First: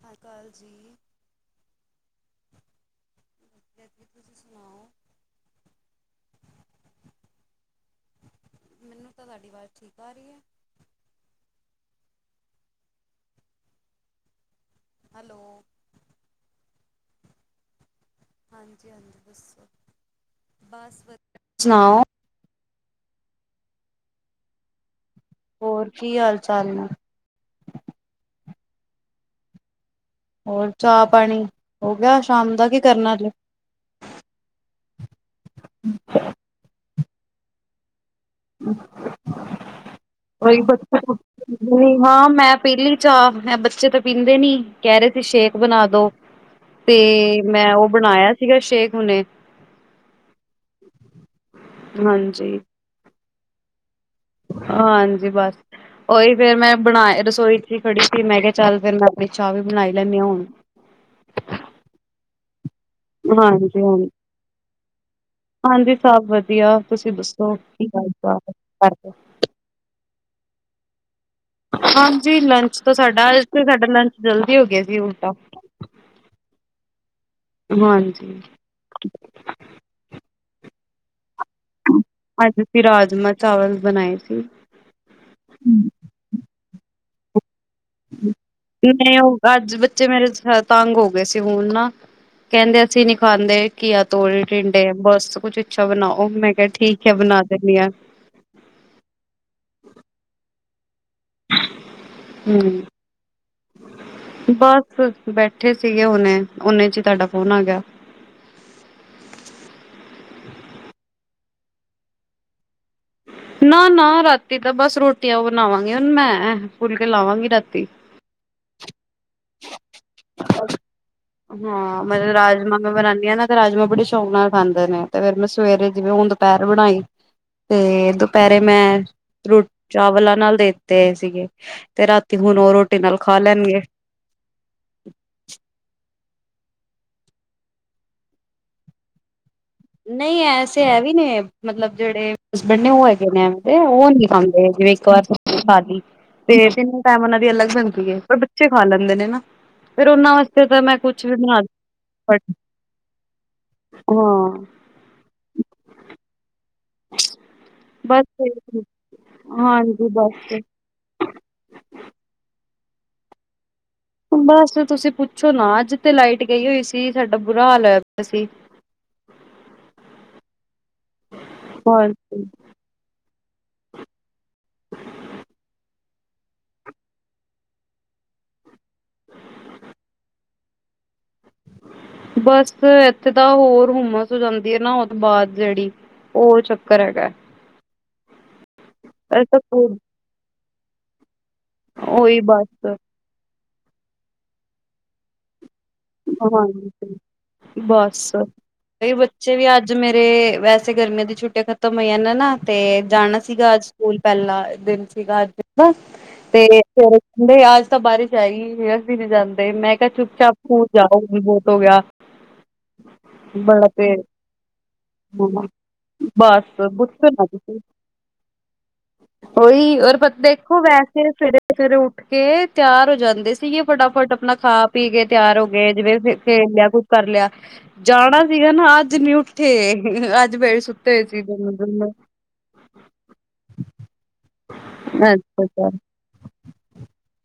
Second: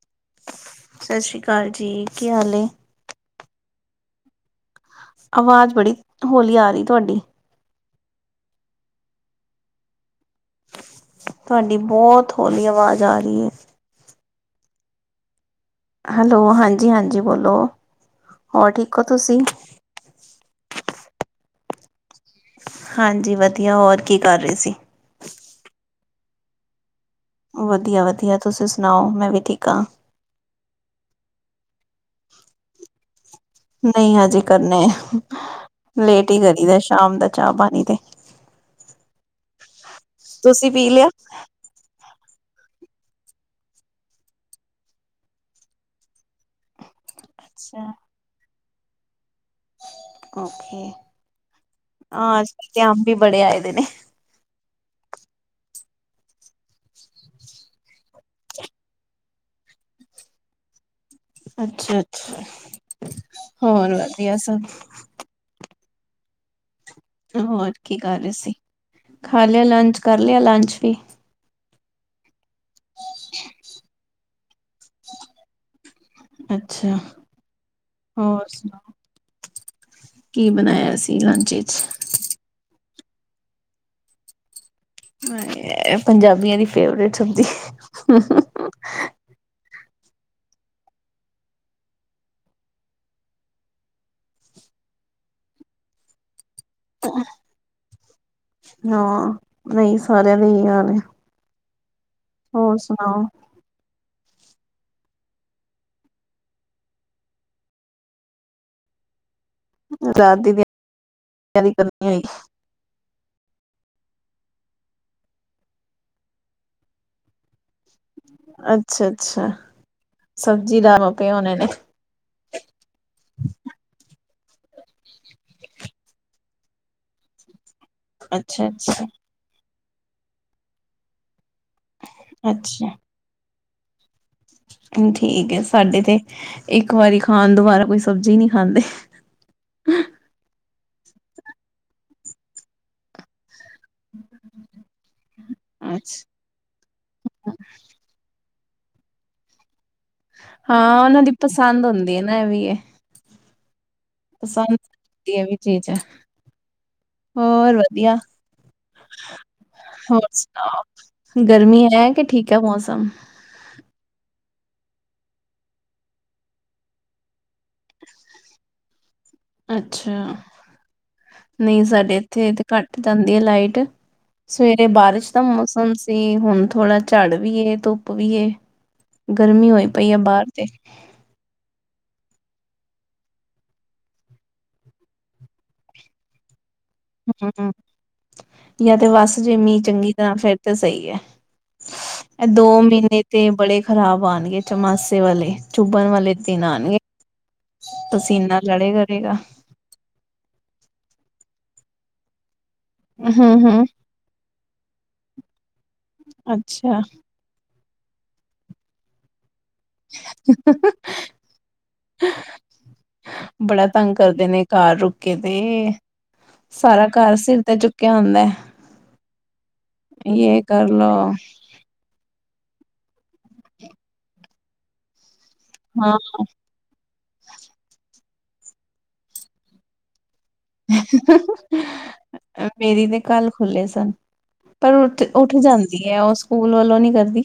ਸਤਿ ਸ਼੍ਰੀ ਅਕਾਲ ਜੀ ਸਸ੍ਰੀ ਕਾਲ ਜੀ, ਕੀ ਹਾਲ ਏ? ਮੈਂ ਵਦੀਆ ਜੀ, ਤੁਸੀਂ ਸੁਣਾਓ? ਆਵਾਜ਼ ਬੜੀ ਹੌਲੀ ਆ ਰੀ ਏ ਤੁਹਾਡੀ। ਮੈਨੂੰ ਤਾਂ ਤੁਹਾਡੀ ਆਵਾਜ਼ ਠੀਕ ਆ ਰੀ ਐ। ਤੁਹਾਡੀ ਬੋਤ ਹੌਲੀ ਆਵਾਜ਼ ਆ ਰੀ ਏ। ਹੈਲੋ! ਹੈਲੋ, ਹਾਂਜੀ-ਹਾਂਜੀ, ਬੋਲੋ, ਹੋਰ ਹਾਂਜੀ ਠੀਕ ਓ ਹਾਂਜੀ ਤੁਸੀਂ? ਦੱਸੋ ਬਸ ਵਦੀਆ, ਸੁਨਾਓ। ਹਾਂਜੀ ਵਦੀਆ, ਹੋਰ ਕੀ ਕਰ ਰਹੇ ਸੀ? ਹੋਰ ਕੀ ਹਾਲ- ਚਾਲ ਨੇ? ਵਦੀਆ- ਵਦੀਆ ਤੁਸੀਂ ਸੁਨਾਓ, ਮੈਂ ਵੀ ਠੀਕ ਆ। ਹੋਰ ਚਾਅ-ਪਾਨੀ ਹੋ ਗਿਆ ਸ਼ਾਮ ਦਾ, ਕੇ ਕਰਨਾ ਅਜੇ? ਕਰਨੇ ਆ, ਲੇਟ ਈ ਕਰਨੇ ਆ ਸ਼ਾਮ ਦਾ ਚਾਹ-ਪਾਣੀ ਤੇ। ਉਹੀ ਤੁਸੀਂ ਬਸ ਪੀ ਲਿਆ [unintelligible] ਨਈ ਮਾਂ ਮੈਂ ਪੀਲੀ ਚਾਹ, ਮੈਂ ਬੱਚੇ ਤੇ ਪੀਂਦੇ ਨੀ ਕੈਅ ਰੇ ਸੀ ਸ਼ੇਕ ਬਨਾ ਦੋ। [inaudible] 'ਤੇ ਮੈਂ ਉਹ ਅੱਛਾ ਬਨਾਇਆ ਸੀਗਾ ਸ਼ੇਖ ਹੁਨੇ। ਓਕੇ, ਹਾਂ ਅੱਜ- ਹਾਂਜੀ ਕੱਲ ਤੇ ਅੰਬ ਵੀ ਬੜੇ ਆਏ ਦੇ ਨੇ। ਹਾਂਜੀ, ਬਸ। ਉਹੀ ਫੇਰ ਮੈਂ ਬਣਾ ਰਸੋਈ ਚ ਹੀ ਖੜੀ ਸੀ, ਮੈਂ ਕਿਹਾ ਚੱਲ ਫੇਰ ਮੈਂ ਆਪਣੀ ਚਾਹ ਵੀ ਬਣਾਈ ਲੈਂਨੀ ਆ ਹੁਣ। ਅੱਛਾ, ਅੱਛਾ ਹਾਂਜੀ ਹੋਰ ਹਾਂਜੀ ਵਧੀਆ ਸਭ? ਹਾਂਜੀ, ਸਭ ਵਧੀਆ। ਤੁਸੀਂ ਦੱਸੋ ਹੋਰ ਕੀ ਕਰ ਰਹੇ ਗ ਸੀ ਖਾ ਲਿਆ ਲੰਚ, ਕਰ ਲਿਆ ਲੰਚ ਵੀ? ਹਾਂਜੀ, ਲੰਚ ਤੋਂ ਸਾਡਾ, ਅੱਜ ਤੇ ਸਾਡਾ ਲੰਚ ਜਲਦੀ ਹੋ ਗਿਆ ਸੀ ਉਲਟਾ। ਅੱਛਾ! ਹਾਂਜੀ ਹੋਰ ਸੁਣਾਓ? ਕੀ ਬਣਾਇਆ ਸੀ ਲੰਚ ਵਿਚ? ਅੱਜ ਅਸੀਂ ਰਾਜਮਾਂ ਚਾਵਲ ਬਣਾਏ ਸੀ। ਹਾਏ, ਐ ਪੰਜਾਬੀਆਂ ਦੀ ਫੇਵਰੇਟ ਸਬਜ਼ੀ। ਨਹੀਂ ਉਹ ਅੱਜ ਬੱਚੇ ਮੇਰੇ ਤੰਗ ਹੋ ਗਏ ਸੀ ਹੁਣ ਨਾ। ਕਹਿੰਦੇ ਅਸੀਂ ਨੀ ਖਾਂਦੇ, ਘੀਆ ਤੋਰੀ, ਟਿੰਡੇ ਬਸ ਕੁੱਛ ਅੱਛਾ ਬਣਾਓ। ਮੈਂ ਕਹਿ ਠੀਕ ਐ, ਬਣਾ ਦਿੰਨੀ ਆ। ਹਾਂ, ਨਹੀਂ ਸਾਰਿਆਂ ਦੇ ਏ ਹੀ ਹਾਲ ਹੈ। ਹੂ। ਬਸ ਬੈਠੇ ਸੀਗੇ ਹੁਨੇ, ਓਨੇ ਚ ਹੀ ਤੁਹਾਡਾ ਫੋਨ ਆ ਗਿਆ। ਰਾਤ ਦੀ ਤਿਆਰੀ ਕਰਨੀ ਹੋਈ। ਨਾ, ਨਾ ਰਾਤੀ ਤਾਂ ਬਸ ਰੋਟੀਆਂ ਬਣਾਵਾਂਗੀ ਹੁਣ ਮੈਂ, ਫੁੱਲ ਕੇ ਲਾਵਾਂਗੀ ਰਾਤੀ। ਅੱਛਾ, ਅੱਛਾ ਸਬਜ਼ੀ ਦਾਵ ਪਏ ਹੋਨੇ ਨੇ। ਹਾਂ ਮੈਂ ਰਾਜਮਾਂ ਮੈਂ ਬਣਾਂਦੀ ਹਾਂ ਨਾ ਤੇ ਰਾਜਮਾਂ ਬੜੇ ਸ਼ੌਂਕ ਨਾਲ ਖਾਂਦੇ ਨੇ ਤੇ ਫੇਰ ਮੈਂ ਸਵੇਰੇ ਜਿਵੇਂ ਹੁਣ ਦੁਪਹਿਰ ਬਣਾਈ। ਤੇ ਦੁਪਹਿਰੇ ਅੱਛਾ-ਅੱਛਾ, ਮੈਂ, ਅੱਛਾ ਰੋ ਚਾਵਲਾਂ ਨਾਲ ਦੇਤੇ ਸੀਗੇ। ਤੇ ਰਾਤੀ ਹੁਣ ਉਹ ਰੋਟੀ ਅੱਛਾ, ਨਾਲ ਖਾ ਲੈਣਗੇ। ਹ ਠੀਕ ਐ, ਸਾਡੇ ਤੇ ਇੱਕ ਵਾਰੀ ਖਾਣ ਦੁਬਾਰਾ ਕੋਈ ਸਬਜ਼ੀ ਨਹੀਂ ਖਾਂਦੇ। ਨਹੀਂ ਐਸੇ ਐ ਵੀ ਨੇ, ਮਤਲਬ ਜਿਹੜੇ ਹਸਬੈਂਡ ਨੇ ਉਹ ਹੈਗੇ ਨੇ। ਉਹ ਨਹੀਂ ਖਾਂਦੇ, ਜਿਹੜੀ ਇੱਕ ਵਾਰ ਸਬਜ਼ੀ ਖਾ ਲੀ। ਅੱਛਾ ਤੇ ਤਿੰਨ ਟਾਈਮ ਉਹਨਾਂ ਦੀ ਅਲੱਗ ਬਣਦੀ ਏ, ਪਰ ਬੱਚੇ ਖਾ ਲੈਂਦੇ ਨੇ ਨਾ। ਫਿਰ ਉਹਨਾਂ ਵਾਸਤੇ ਤਾਂ ਮੈਂ ਹਾਂ, ਉਹਨਾਂ ਕੁਛ ਦੀ ਵੀ ਬਣਾ ਪਸੰਦ ਹੁੰਦੀ ਏ ਨਾ ਇਹ ਵੀ ਏ। ਹਾਂ। ਵ ਇਹ ਵੀ ਚੀਜ਼ ਐ। ਹੋਰ ਵਧੀਆ, ਬਸ ਹਾਂਜੀ ਹੋਰ ਬਸ ਸੁਣਾਓ? ਗਰਮੀ ਹੈ, ਕਿ ਠੀਕ ਹੈ ਮੌਸਮ? ਬਸ ਤੁਸੀਂ ਪੁੱਛੋ ਨਾ, ਅੱਜ ਤੇ ਲਾਈਟ ਗਈ ਹੋਈ ਸੀ, ਸਾਡਾ ਬੁਰਾ ਹਾਲ ਹੋਇਆ ਪਿਆ ਸੀ। ਅੱਛਾ! ਨਹੀਂ ਸਾਡੇ ਹਾਂਜੀ। ਇੱਥੇ ਤੇ ਘੱਟ ਜਾਂਦੀ ਹੈ ਲਾਈਟ। ਸਵੇਰੇ ਬਾਰਿਸ਼ ਦਾ ਮੌਸਮ ਸੀ, ਹੁਣ ਥੋੜ੍ਹਾ ਝੜ ਵੀ ਏ, ਧੁੱਪ ਵੀ ਏ। ਗਰਮੀ ਹੋਈ ਪਈ ਆ ਬਾਹਰ ਤੇ। ਬਸ ਇੱਥੇ ਤਾਂ ਹੋਰ ਹੁਮਸ ਹੋ ਜਾਂਦੀ ਹੈ ਨਾ ਉਹ ਤੋਂ ਬਾਅਦ ਜਿਹੜੀ, ਉਹ ਚ ਹੂ ਜਾਂ ਤੇ ਬਸ ਇਹ ਜੇ ਤਾਂ ਮੀਂਹ ਖੂਬ ਚੰਗੀ ਤਰ੍ਹਾਂ ਫਿਰ ਤੇ ਸਹੀ ਐ। ਉਹੀ ਇਹ ਦੋ ਬਸ। ਮਹੀਨੇ ਤੇ ਬੜੇ ਖ਼ਰਾਬ ਆਣਗੇ, ਚੋਮਾਸੇ ਵਾਲੇ। ਚੁੱਭਣ ਵਾਲੇ ਦਿਨ ਆਣਗੇ, ਹਾਂਜੀ। ਪਸੀਨਾ ਲੜੇ ਕਰੇਗਾ। ਤੇ ਮੇਰੇ, ਵੈਸੇ ਗਰਮੀਆਂ ਦੀਆਂ ਛੁੱਟੀਆਂ ਖਤਮ ਹੋਈਆਂ ਨੇ ਨਾ ਤੇ ਜਾਣਾ ਹੂੰ ਸੀਗਾ ਅੱਜ ਹੂੰ ਸਕੂਲ ਪਹਿਲਾਂ ਦਿਨ ਸੀਗਾ ਅੱਜ ਓਦਾ ਤੇ ਅੱਛਾ ਫਿਰ, ਕਹਿੰਦੇ ਆਜ ਤਾਂ ਬਾਰਿਸ਼ ਆਏਗੀ ਵੀ ਅਸੀਂ ਨੀ ਜਾਂਦੇ, ਮੈਂ ਕਿਹਾ ਚੁੱਪ ਚਾਪ ਸਕੂਲ ਜਾਓ, ਮੀਂਹ ਬਹੁਤ ਹੋ ਗਿਆ। ਬੜਾ ਤੰਗ ਕਰਦੇ ਨੇ, ਘਰ ਰੁਕ ਕੇ ਹਾਂ ਤੇ। ਬਸ ਸਾਰਾ ਪੁੱਛੋ ਘਰ ਨਾ ਸਿਰ ਤੇ ਤੁਸੀਂ ਚੁੱਕਿਆ ਹੁੰਦਾ। ਉਹੀ [unintelligible] ਯੇ ਦੇਖੋ ਕਰਲੋ ਵੈਸੇ ਫਿਰ ਸਵੇਰੇ ਉੱਠ ਕੇ ਤਿਆਰ ਹੋ ਜਾਂਦੇ ਸੀਗੇ ਫਟਾਫਟ ਆਪਣਾ ਖਾ ਪੀ ਕੇ ਤਿਆਰ ਹੋ ਕੇ ਹਾਂ ਜਿਵੇਂ ਖੇਲ ਲਿਆ ਕੁਛ ਕਰ ਲਿਆ ਜਾਣਾ ਸੀਗਾ ਨਾ ਅੱਜ ਨੀ ਉੱਠੇ ਬੜੇ ਸੁੱਤੇ ਹੋਏ ਸੀ ਦੋਨੋ ਦੋਨੋ [unintelligible] ਮੇਰੀ ਦੇ ਕਲ ਖੁੱਲ੍ਹੇ ਸਨ ਪਰ ਉੱਠ ਉੱਠ ਅੱਛਾ ਅੱਛਾ ਜਾਂਦੀ ਹੈ ਉਸ ਸਕੂਲ ਵੱਲੋਂ ਨੀ ਕਰਦੀ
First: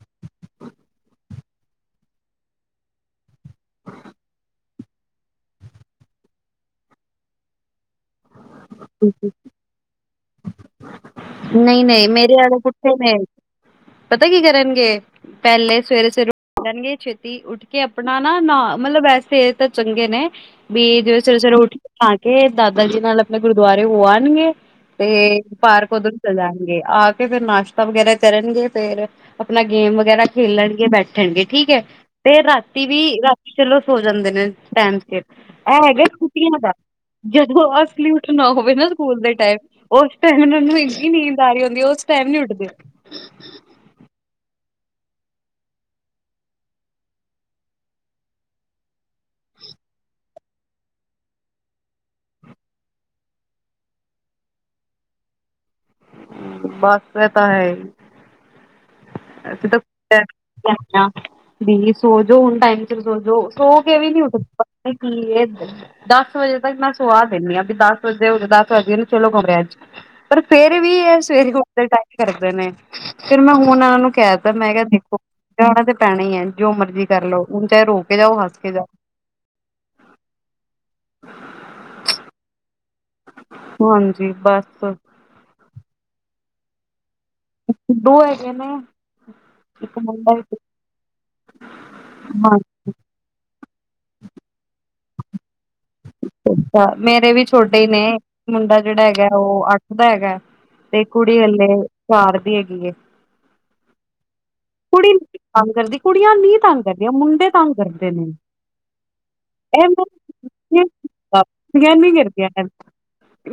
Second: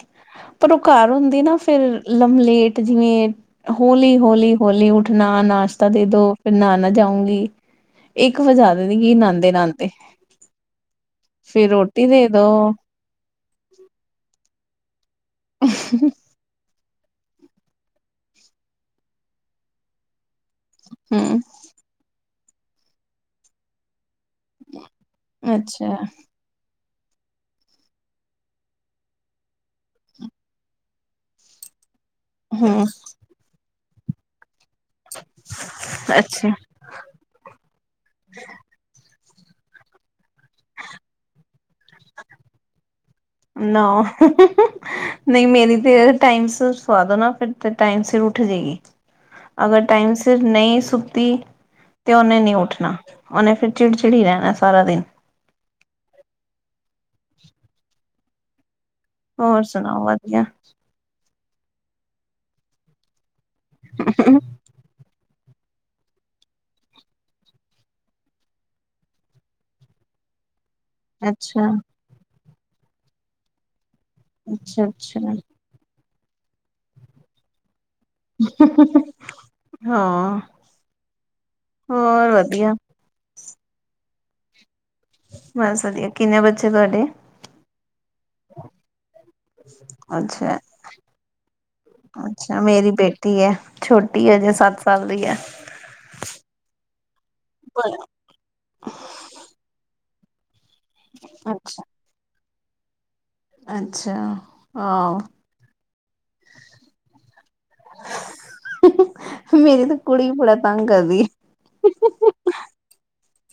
ਪਰ ਉਹ ਘਰ ਹੁੰਦੀ ਨਾ ਫਿਰ ਲਲੇਟ ਜਿਵੇਂ ਹੋਲੀ ਹੋਲੀ ਹੋਲੀ ਉੱਠਣਾ ਨਾਸ਼ਤਾ ਦੇ ਦੋ ਫਿਰ ਨਹਾਨ ਜਾਊਂਗੀ ਇੱਕ ਵਜਾ ਦੇ ਠੀਕ- ਗੀ ਠੀਕ। ਨਾਂਦੇ ਨਾਂਦੇ ਫਿਰ ਨਹੀਂ ਰੋਟੀ ਨਹੀਂ ਮੇਰੀ ਦੋ ਆਲੇ ਪੁਠੇ ਨੇ ਪਤਾ ਕੀ ਕਰਨਗੇ ਪਹਿਲੇ ਸਵੇਰੇ-ਸਵੇਰੇ [unintelligible] ਛੇਤੀ ਉੱਠ ਕੇ ਆਪਣਾ ਨਾ ਨਾ ਮਤਲਬ ਵੈਸੇ ਇਹ ਤਾਂ ਚੰਗੇ ਨੇ ਵੀ ਜਵੇ ਹਮ ਸਵੇਰੇ ਸਵੇਰੇ ਉੱਠੀ ਖਣਾ ਕੇ ਦਾਦਾ ਜੀ ਨਾਲ ਆਪਣੇ ਗੁਰਦੁਆਰੇ ਹੋ ਆਉਣਗੇ ਤੇ ਪਾਰਕ ਅੱਛਾ ਉਧਰ ਚ ਜਾਣਗੇ ਆ ਕੇ ਫਿਰ ਨਾਸ਼ਤਾ ਵਗੈਰਾ ਕਰਨਗੇ ਫੇਰ ਆਪਣਾ ਗੇਮ ਵਗੈਰਾ ਖੇਲਣਗੇ ਬੈਠਣਗੇ ਠੀਕ ਹੈ। ਤੇ ਹਮ ਰਾਤੀ ਵੀ ਰਾਤੀ ਚਲੋ ਸੋ ਜਾਂਦੇ ਨੇ ਟਾਈਮ ਫਿਰ ਇਹ ਹੈਗਾ ਅੱਛਾ ਛੁਟੀਆਂ ਦਾ ਜਦੋਂ ਅਸਲੀ ਉੱਠਣਾ ਹੋਵੇ ਨਾ ਸਕੂਲ ਦੇ ਟਾਈਮ ਉਸ ਟਾਈਮ ਉਹਨੂੰ ਇੰਨੀ ਨੀਂਦ ਆ ਰਹੀ ਆਉਂਦੀ ਉਸ ਟਾਈਮ ਨੀ ਉੱਡਦੇ ਨਾ [unintelligible] ਨਹੀਂ ਮੇਰੀ ਤੇ ਟਾਈਮ ਸਿਰ ਸਵਾਦ ਹੋ ਨਾ ਫਿਰ ਟਾਈਮ ਸਿਰ ਉੱਠ ਜਾਏਗੀ ਅਗਰ ਟਾਈਮ ਸਿਰ ਫਿਰ ਨਹੀਂ ਸੁੱਤੀ ਤੇ ਉਹਨੇ ਨਹੀਂ ਉੱਠਣਾ ਉਹਨੇ ਫਿਰ ਚਿੜਚਿੜੀ ਰਹਿਣਾ ਸਾਰਾ ਦਿਨ। ਬੱਸ ਹੋਰ ਸੁਣਾਓ ਵਧੀਆ [unintelligible] ਵੀ ਸੋਜੋ ਹੁਣ ਟਾਇਮ ਸਿਰ ਸੋਜੋ ਸੋ ਕੇ ਵੀ ਨੀ ਉਠ ਕੀ ਇਹ ਦਸ ਵਜੇ ਤੱਕ ਮੈਂ ਸੁਵਾਹ ਦਿੰਦੀ ਹਾਂ ਵੀ ਦਸ ਵਜੇ ਹੋ ਦਸ ਵਜ ਚਲੋ ਕਮਰਿਆ ਚ ਪਰ ਫਿਰ ਵੀ ਇਹ ਸਵੇਰੇ ਅੱਛਾ ਉੱਠਦੇ ਟਾਈਮ ਕਰਦੇ ਨੇ ਫਿਰ ਮੈਂ ਹੁਣ ਇਹਨਾਂ ਨੂੰ ਕਹਿ ਦਿੱਤਾ ਮੈਂ ਕਿਹਾ ਦੇਖੋ। ਅੱਛਾ-ਅੱਛਾ ਉਠਨਾ ਤੇ ਪੈਣਾ ਹੀ ਹੈ। ਜੋ ਮਰਜ਼ੀ ਕਰ ਲਓ ਹੁਣ ਚਾਹੇ ਰੋਕ [unintelligible] ਹਾਂ ਹੋਰ ਵਧੀਆ ਹਾਂਜੀ ਬਸ ਬਸ ਵਧੀਆ ਕਿੰਨੇ ਬੱਚੇ ਤੁਹਾਡੇ ਦੋ ਹੈਗੇ ਨੇ ਇੱਕ ਮੁੰਡਾ ਇਕ ਅੱਛਾ ਮੇਰੀ ਬੇਟੀ ਹੈ। ਛੋਟੀ ਹੈ ਅਜੇ ਸੱਤ ਸਾਲ ਦੀ ਹੈ। ਅੱ ਮੇਰੇ ਵੀ ਛੋਟੇ ਹੀ ਨੇ, ਮੁੰਡਾ ਜਿਹੜਾ ਹੈਗਾ ਉਹ ਅੱਠ ਦਾ ਹੈਗਾ। ਤੇ ਕੁੜੀ ਹਾਲੇ ਚਾਰ ਦੀ ਹੈਗੀ ਹੈ ਅੱਛਾ ਕੁੜੀ ਤੰਗ ਕਰਦੀ ਕੁੜੀਆਂ ਨੀ ਤੰਗ ਕਰਦੀਆਂ ਮੁੰਡੇ ਤੰਗ ਕਰਦੇ ਨੇ ਮੇਰੀ ਤਾਂ ਕੁੜੀ ਬੜਾ ਤੰਗ ਕਰਦੀ ਹੈ। [unintelligible]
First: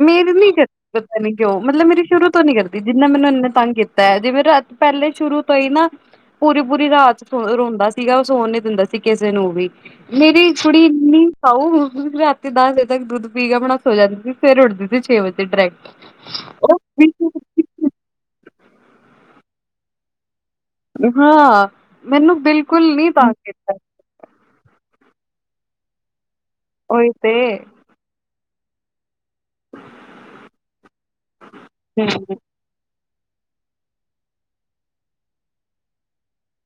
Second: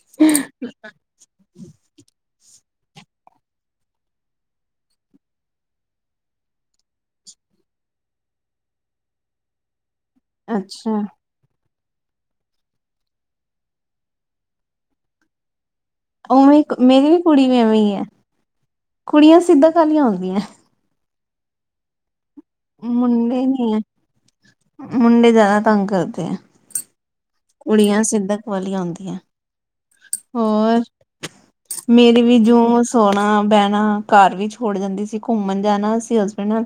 ਮੇਰੇ ਨੀ ਕਰਦੀ ਪਤਾੀ ਕਿਉਂ ਮਤਲਬ ਮੇਰੀ ਸ਼ੁਰੂ ਤੋਂ ਨੀ ਕਰਦੀ ਜਿੰਨਾ ਮੈਨੂੰ ਇੰਨੇ ਤੰਗ ਕੀਤਾ ਹੈ। ਜੇਵੇਂ ਰਾ ਪਹਿਲੇ ਸ਼ੁਰੂ ਤੋਂ ਹੀ ਨਾ ਪੂਰੀ-ਪੂਰੀ ਰਾਤ ਰੋਂਦਾ ਸੀਗਾ, ਉਹ ਸੋਣ ਨੀ ਦਿੰਦਾ ਸੀ ਕਿਸੇ ਨੂੰ ਵੀ। ਮੇਰੀ ਕੁੜੀ ਅੱਛਾ ਇਨੀ ਸਾਉ ਤੇ ਦਸ ਵਜੇ ਤੱਕ ਦੁੱਧ ਧੀ ਕੇ ਆਪਣਾ ਸੋ ਜਾਂਦੀ, ਸਵੇਰ ਉੱਠ ਦੀ ਛੇ ਵਜੇ ਡਾਇਰੈਕਟ। ਉਵੇਂ ਉਹ ਮੇਰੀ ਵੀ ਬਿਲਕੁਲ ਕੁੜੀ ਵੀ ਐਵੇਂ ਹੀ ਹੈ। ਕੁੜੀਆਂ ਸਿੱਧਕ ਵਾਲੀਆਂ ਹੁੰਦੀਆਂ ਹਾਂ ਮੈਨੂੰ ਬਿਲਕੁਲ ਨੀ ਤੰਗ ਮੁੰਡੇ ਕੀਤਾ ਨਹੀਂ ਹੈ। ਮੁੰਡੇ ਜਿਆਦਾ ਤੰਮ ਕਰਦੇ ਨੇ ਉਈ ਤੇ ਕੁੜੀਆਂ ਸਿਧਕ ਵਾਲੀਆਂ ਹੁੰਦੀਆਂ। ਹੋਰ ਮੇਰੇ ਵੀ ਹੂੰ, ਜੋਸ ਸੋਣਾ, ਬਹਿਣਾ ਘਰ ਵੀ ਛੋੜ ਜਾਂਦੀ ਸੀ ਘੁੰਮਣ ਜਾਣਾ ਸੀ ਹਸਬੈਂਡ ਨਾਲ।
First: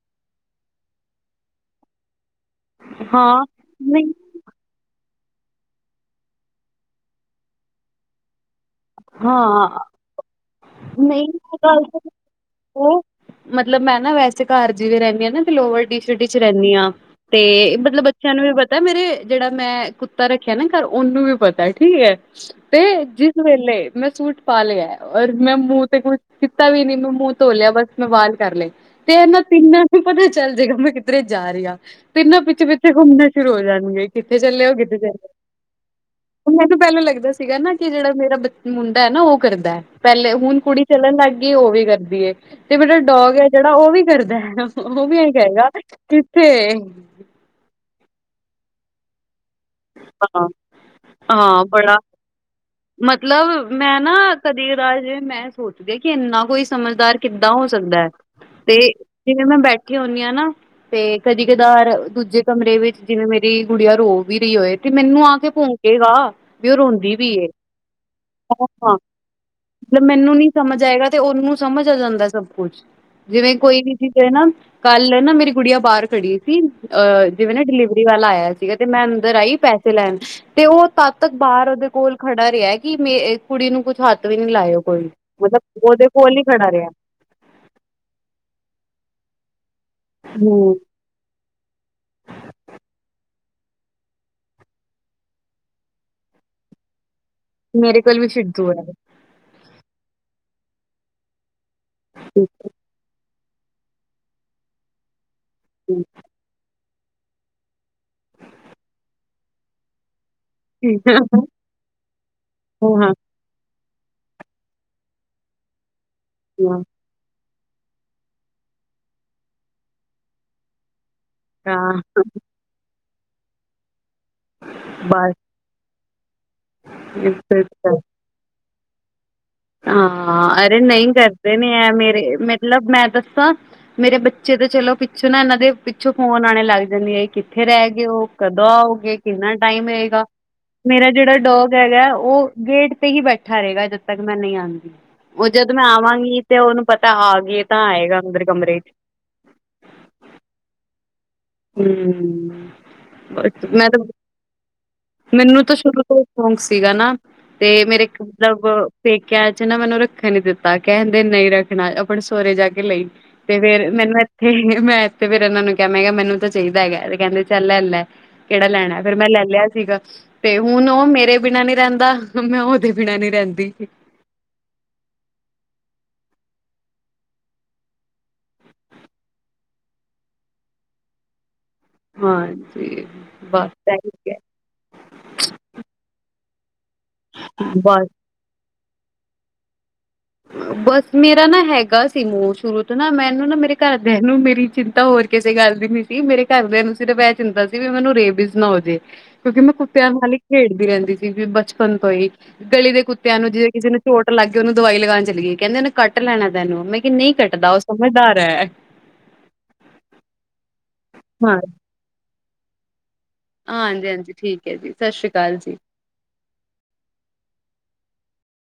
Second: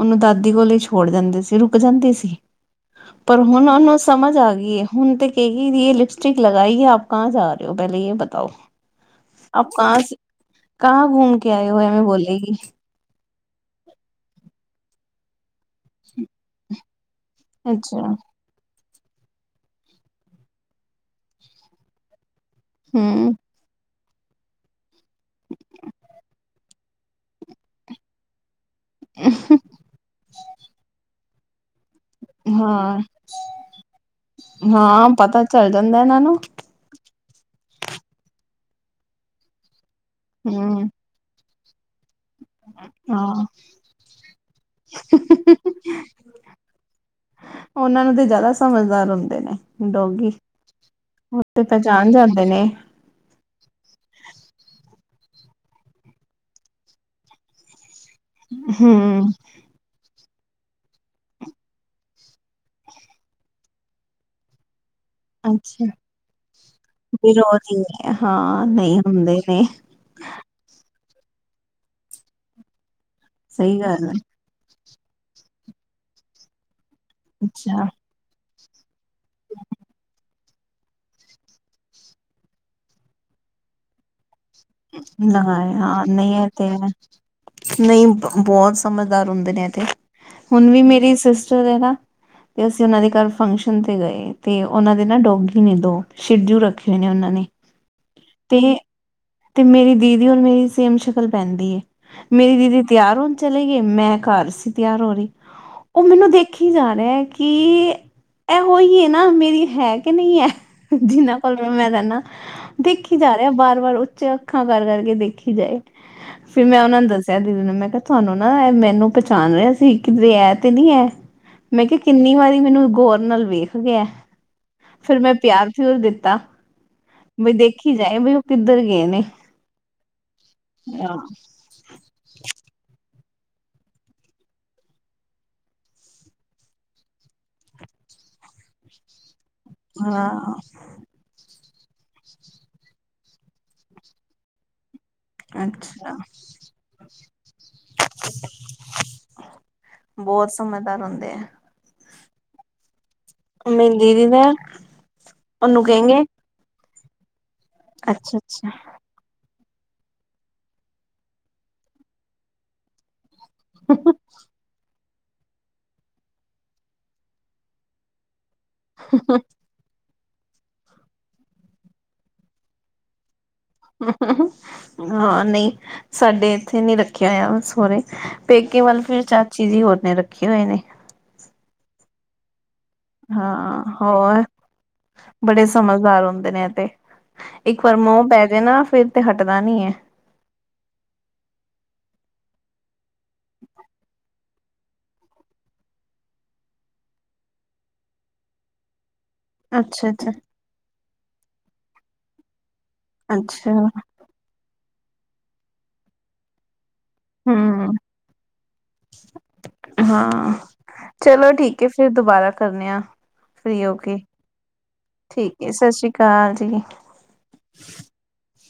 ਉਹਨੂੰ ਦਾਦੀ ਕੋਲ ਹੀ ਛੋੜ ਜਾਂਦੇ ਸੀ ਰੁਕ ਜਾਂਦੇ ਸੀ। ਪਰ ਹਾਂ, ਹੁਣ ਉਹਨੂੰ ਨਹੀਂ ਸਮਝ ਆ ਗਈ ਹੁਣ ਤੇ ਕਹੇ ਗੀ ਇਹ ਲਿਪਸਟਿਕ ਲਗਾਈ ਐ। ਕ ਜਾ ਰਹੇ ਹੋ ਪਹਿਲੇ ਇਹ ਬਤਾਓ ਆਪ ਹਾਂ, ਕ ਸੀ ਕਹਾਂ ਨਹੀਂ ਘੁੰਮ ਕੇ ਇਹ ਆਏ ਹੋ ਗੱਲ ਤਾਂ ਹਮੈਂ ਬੋਲੇਗੀ। ਉਹ ਮਤਲਬ ਮੈਂ ਨਾ ਵੈਸੇ ਘਰ ਜਿਵੇ ਰਹਿੰਦੀ ਹ ਨਾ ਤੇ ਲੋਵਰ ਸ਼ ਚ ਰਹਿੰਦੀ ਹਾਂ ਤੇ ਮਤਲਬ ਅੱਛਾ ਬੱਚਿਆਂ ਨੂੰ ਵੀ ਤਾ ਮੇਰੇ ਜਿਹੜਾ ਮੈਂ ਕੁੱਤਾ ਰੱਖਿਆ ਨਾ ਘਰ ਉਹਨੂੰ ਵੀ ਪਤਾ ਠੀਕ ਹੈ। ਤੇ ਜਿਸ ਹਮ ਵੇਲੇ ਮੈਂ ਸੂਟ ਪਾ ਲਿਆ ਔਰ ਮੈਂ ਮੂੰਹ ਤੇ ਕੁਛ ਕੀਤਾ ਵੀ ਨੀ ਮੈਂ ਮੂੰਹ ਧੋ ਲਿਆ ਬਸ ਮੈਂ ਵਾਲ ਕਰ ਲੇ ਤੇ ਇਹਨਾਂ ਤਿੰਨਾਂ ਨੂੰ ਪਤਾ ਚੱਲ ਜਏਗਾ ਮੈਂ ਕਿਧਰੇ ਜਾ ਰਹੀ ਆਂ ਤ ਨਾ ਪਿੱਛੇ- ਪਿੱਛੇ ਹਾਂ ਘੁੰਮਣਾ ਸ਼ੁਰੂ ਹੋ ਜਾਣਗੇ ਕਿੱਥੇ ਚੱਲੇ ਹੋ ਕਿੱਧੇ ਹਾਂ ਚੱਲ ਪਤਾ ਚੱਲ ਜਾਂਦਾ ਇਹਨਾਂ ਨੂੰ ਮੈਨੂੰ ਪਹਿਲਾਂ ਲੱਗਦਾ ਸੀਗਾ ਨਾ ਕਿ ਜਿਹੜਾ ਮੇਰਾ ਮੁੰਡਾ ਐ ਨਾ ਉਹ ਕਰਦਾ ਐ ਪਹਿਲੇ ਹੁਣ ਕੁੜੀ ਹਮ ਚੱਲਣ ਲੱਗ ਗਈ। ਕੇ ਉਹਵੇ ਕਰਦੀ ਏ। ਤੇ ਮੇਰਾ ਡੋਗ ਹਾਂ ਐ ਜਿਹੜਾ ਉਹ ਵੀ ਕਰਦਾ ਐ ਉਹ ਵੀ ਇਹੀ ਕੇਗਾ ਕਿੱਥੇ। ਉਹਨਾਂ ਨੂੰ ਤੇ ਜ਼ਿਆਦਾ ਸਮਝਦਾਰ ਹੁੰਦੇ ਨੇ। ਡੋਗੀ ਹਾਂ ਉੱਥੇ ਹਾਂ ਬੜਾ ਪਹਿਚਾਣ ਜਾਂਦੇ ਨੇ। ਮਤਲਬ ਮੈਂ ਨਾ ਕਦੇ ਕਦਾਰ ਮੈਂ ਸੋਚਦੀ ਕਿ ਇੰਨਾ ਕੋਈ ਸਮਝਦਾਰ ਕਿੱਦਾਂ ਹੋ ਸਕਦਾ ਐ। ਤੇ ਹਮ ਜਿਵੇਂ ਮੈਂ ਬੈਠ। ਬੈਠੀ ਹੁਣੀ ਆ ਨਾ ਤੇ ਕਦੀ ਕਦਾਰ ਦੂਜੇ ਕਮਰੇ ਵਿੱਚ ਜਿਵੇਂ ਮੇਰੀ ਗੁੜੀਆ ਰੋ। ਰੋਂਦੀ ਪਈ ਹੋਏ ਤੇ ਮੈਨੂੰ ਆ ਤੇ ਅੱਛਾ ਭੋਂਕੇਗਾ ਵੀ ਉਹ ਰੋਂਦੀ ਪਈ ਐ। ਵਿਰੋਧੀ ਹੈ ਹਾਂ ਨਹੀਂ ਹੁੰਦੇ ਨੇ ਮਤਲਬ ਮੈਨੂੰ ਨੀ ਸਮਝ ਆਏਗਾ ਤੇ ਉਹਨੂੰ ਸਮਝ ਆ ਜਾਂਦਾ ਸਭ ਕੁਛ ਜਿਵੇਂ ਸਹੀ ਕੋਈ ਵੀ ਗੱਲ ਚੀਜ਼ ਹੈ ਨਾ। ਕੱਲ ਨਾ ਮੇਰੀ ਗੁੜੀਆਂ ਬਾਹਰ ਖੜੀ ਸੀ ਅਹ ਜਿਵੇਂ ਨਾ ਅੱਛਾ ਡਿਲੀਵਰੀ ਵਾਲਾ ਆਇਆ ਸੀਗਾ ਤੇ ਮੈਂ। ਅੰਦਰ ਆਈ ਪੈਸੇ ਲੈਣ। ਤੇ ਉਹ ਤਦ ਤੱਕ ਬਾਹਰ ਉਹਦੇ ਕੋਲ ਖੜਾ ਰਿਹਾ ਕਿ ਮੇ ਕੁੜੀ ਨੂੰ ਕੁੱਛ ਹੱਥ ਵੀ ਨੀ ਲਾਇ ਓ। ਕੋਈ ਲਗਾਏ ਮਤਲਬ ਹਾਂ ਉਹਦੇ ਨਹੀਂ ਕੋਲ ਈ ਇਹ ਤੇ ਖੜਾ ਰਿਹਾ। ਹੈ ਨਹੀਂ ਬਹੁਤ ਸਮਝਦਾਰ ਹੁੰਦੇ ਨੇ ਇਹ ਤੇ ਹੁਣ ਹੂੰ ਵੀ ਮੇਰੀ ਸਿਸਟਰ ਐ ਨਾ। ਤੇ ਅਸੀਂ ਉਹਨਾਂ ਦੇ ਘਰ ਫੰਕਸ਼ਨ ਤੇ ਗਏ ਤੇ ਉਹਨਾਂ ਦੇ ਨਾ ਡੋਗੀ ਨੇ ਦੋ। ਸ਼ਿਧੂ ਰੱਖੇ ਨੇ ਉਹਨਾਂ ਨੇ। ਮੇਰੇ ਕੋਲ ਵੀ ਤੇ ਸ਼ਿਧੂ ਐ। ਤੇ ਮੇਰੀ ਦੀਦੀ ਔਰ ਮੇਰੀ ਸੇਮ ਸ਼ਕਲ ਪੈਂਦੀ ਏ ਮੇਰੀ ਦੀਦੀ। ਤਿਆਰ ਹੋਣ ਚਲੇ ਗਏ ਮੈਂ ਘਰ ਸੀ ਤਿਆਰ ਹੋ ਰਹੀ। ਉਹ ਮੈਨੂੰ ਦੇਖੀ ਜਾ ਰਿਹਾ ਕਿ। ਇਹੋ ਹੀ ਐ ਨਾ ਮੇਰੀ ਹੈ ਕਿ ਨਈ ਐ। ਜਿੰਨਾ ਕੋਲ ਮੈਂ ਰਹਿਣਾ ਹਾਂ ਹਾਂ, ਦੇਖੀ ਜਾ ਰਿਹਾ ਬਾਰ- ਬਾਰ। ਅੱਖਾਂ ਕਰ- ਕਰ ਕਰਕੇ ਦੇਖੀ ਜਾਏ ਫਿਰ ਮੈਂ ਉਹਨਾਂ ਨੂੰ ਦੱਸਿਆ। ਦੱਸਿਆ ਦੀਦੀ ਨੂੰ ਮੈਂ ਕਿਹਾ ਤੁਹਾਨੂੰ ਨਾ ਇਹ ਮੈਨੂੰ ਪਛਾਣ ਰਿਹਾ ਸੀ ਕਿਧਰੇ ਐ ਤੇ ਨੀ ਐ। ਮੈਂ ਕਿਹਾ ਹਾਂ ਕਿੰਨੀ ਵਾਰੀ ਮੈਨੂੰ ਗੌਰ ਨਾਲ ਵੇਖ ਗਿਆ ਫੇਰ ਮੈਂ ਪਿਆਰ। ਪਿਆਰ ਦਿੱਤਾ ਬਈ ਬਸ ਦੇਖੀ ਜਾਏ ਬਈ ਉਹ ਕਿੱਧਰ ਗਏ ਨੇ। ਹਾਂ! ਅਰੇ ਨਹੀਂ ਕਰਦੇ ਨੇ ਐ ਮੇਰੇ ਮਤਲਬ ਮੈਂ ਦੱਸਾਂ। ਮੇਰੇ ਬੱਚੇ ਤਾਂ ਚਲੋ ਪਿੱਛੋਂ ਨਾ ਇਹਨਾਂ ਦੇ ਪਿੱਛੋਂ ਫ਼ੋਨ ਆਉਣੇ ਲੱਗ ਜਾਂਦੇ ਐ। ਕਿੱਥੇ ਰਹਿ ਗਏ ਉਹ, ਕਦੋਂ ਆਓਗੇ। ਕਿੰਨਾ ਟਾਈਮ ਰਏਗਾ ਹਾਂ ਮੇਰਾ ਜਿਹੜਾ ਡੋਗ ਹੈਗਾ ਉਹ ਗੇਟ ਤੇ ਹੀ ਬੈਠਾ ਰਹੇਗਾ ਜਦ ਤੱਕ। ਮੈਂ ਨਹੀਂ ਆਉਂਦੀ, ਉਹ ਜਦ ਮੈਂ ਅੱਛਾ ਆਵਾਂਗੀ ਤੇ ਉਹਨੂੰ ਪਤਾ ਆ ਗਏ ਤਾਂ ਆਏਗਾ ਅੰਦਰ ਕਮਰੇ 'ਚ। ਬਹੁਤ ਸਮਝਦਾਰ ਹੁੰਦੇ ਆ। ਹੂੰ! ਹੂੰ! ਬਸ ਮੈਂ ਮੇਰੀ ਤਾਂ, ਦੀਦੀ ਦਾ ਮੈਨੂੰ ਤਾਂ ਉਹਨੂੰ ਸ਼ੁਰੂ ਕਹੇਗੇ ਤੋਂ ਸ਼ੌਕ ਸੀਗਾ ਨਾ ਤੇ ਮੇਰੇ ਮਤਲਬ ਅੱਛਾ ਪੇਕਿਆਂ 'ਚ ਨਾ ਮੈਨੂੰ ਰੱਖਣ ਨੀ ਦਿੱਤਾ, ਕਹਿੰਦੇ ਨਹੀਂ ਰੱਖਣਾ, ਆਪਣੇ ਸਹੁਰੇ ਜਾ ਕੇ ਲਈ। ਤੇ ਫੇਰ ਮੈਨੂੰ ਇੱਥੇ, ਮੈਂ ਇੱਥੇ ਫੇਰ ਇਹਨਾਂ ਨੂੰ ਕਿਹਾ, ਮੈਂ ਕਿਹਾ ਮੈਨੂੰ ਚਾਹੀਦਾ ਹੈਗਾ ਤੇ ਕਹਿੰਦੇ ਚੱਲ ਲੈ ਲੈ, ਕਿਹੜਾ ਲੈਣਾ, ਫੇਰ ਮੈਂ ਲੈ ਲਿਆ। ਸੀਗਾ, ਤੇ ਹੁਣ ਉਹ ਮੇਰੇ ਬਿਨਾਂ ਨੀ ਰਹਿੰਦਾ, ਮੈਂ ਉਹਦੇ ਬਿਨਾਂ ਨੀ ਰਹਿੰਦੀ। ਹਾਂ, ਨਹੀਂ। ਸਾਡੇ ਇੱਥੇ ਨੀ ਰੱਖਿਆ ਹੋਇਆ ਸਹੁਰੇ, ਪੇਕੇ ਵੱਲ ਫਿਰ ਚਾਚੀ ਜੀ ਹੋਰ ਨੇ ਰੱਖੇ ਹੋਏ ਨੇ। ਹਾਂ ਹਾਂ, ਹੋਰ, ਬੜੇ ਸਮਝਦਾਰ ਹੁੰਦੇ ਨੇ ਇਹ ਤੇ। ਹੈ ਇੱਕ ਵਾਰ ਬਸ ਮੋਹ ਪੈ ਜੇ ਨਾ, ਫੇਰ ਤੇ ਹੱਟਦਾ ਨੀ ਏ। ਬਸ, ਮੇਰਾ ਨਾ ਹੈਗਾ ਸੀ ਮੋਹ ਸ਼ੁਰੂ ਤੋਂ ਨਾ, ਮੈਨੂੰ ਨਾ ਮੇਰੇ ਘਰਦਿਆਂ ਨੂੰ ਮੇਰੀ ਚਿੰਤਾ ਹੋ ਰਹੀ ਕਿਸੇ ਗੱਲ ਦੀ ਨੀ ਸੀ, ਮੇਰੇ ਘਰਦਿਆਂ ਨੂੰ ਸਿਰਫ਼ ਇਹ ਚਿੰਤਾ ਸੀ, ਵੀ ਮੈਨੂੰ ਰੇਬੀਜ਼ ਨਾ ਹੋ ਜੇ। ਕਿਉਂਕਿ ਮੈਂ ਅੱਛਾ ਕੁੱਤਿਆਂ ਨੂੰ ਅੱਛਾ ਨਾਲ ਹੀ ਖੇਡਦੀ ਰਹਿੰਦੀ ਸੀਗੀ ਬਚਪਨ ਤੋਂ ਹੀ, ਗਲ਼ੀ ਦੇ ਕੁੱਤਿਆਂ ਨੂੰ ਜੇ ਅੱਛਾ ਕਿਸੇ ਨੂੰ ਚੋਟ ਚੋਟ ਲੱਗ ਗਈ, ਉਹਨੂੰ ਦਵਾਈ ਲਗਾਉਣ ਚਲੀ ਗਈ, ਕਹਿੰਦੇ ਉਹਨੇ ਕੱਟ ਲੈਣਾ ਤੈਨੂੰ, ਮੈਂ ਕਿਹਾ, ਨਹੀਂ ਕੱਟਦਾ, ਉਹ ਹਮ ਸਮਝਦਾਰ ਹੈ। ਹਾਂ! ਚਲੋ ਹਾਂ ਠੀਕ ਹੈ, ਫਿਰ ਦੁਬਾਰਾ ਕਰਨੇ ਆ। ਫਰੀ ਹੋ ਹਾਂਜੀ ਕੇ, ਹਾਂਜੀ ਠੀਕ ਹੈ ਜੀ ਸਤਿ ਸ਼੍ਰੀ ਠੀਕ ਅਕਾਲ ਹੈ, ਜੀ। ਸਤਿ ਸ੍ਰੀ ਅਕਾਲ ਜੀ।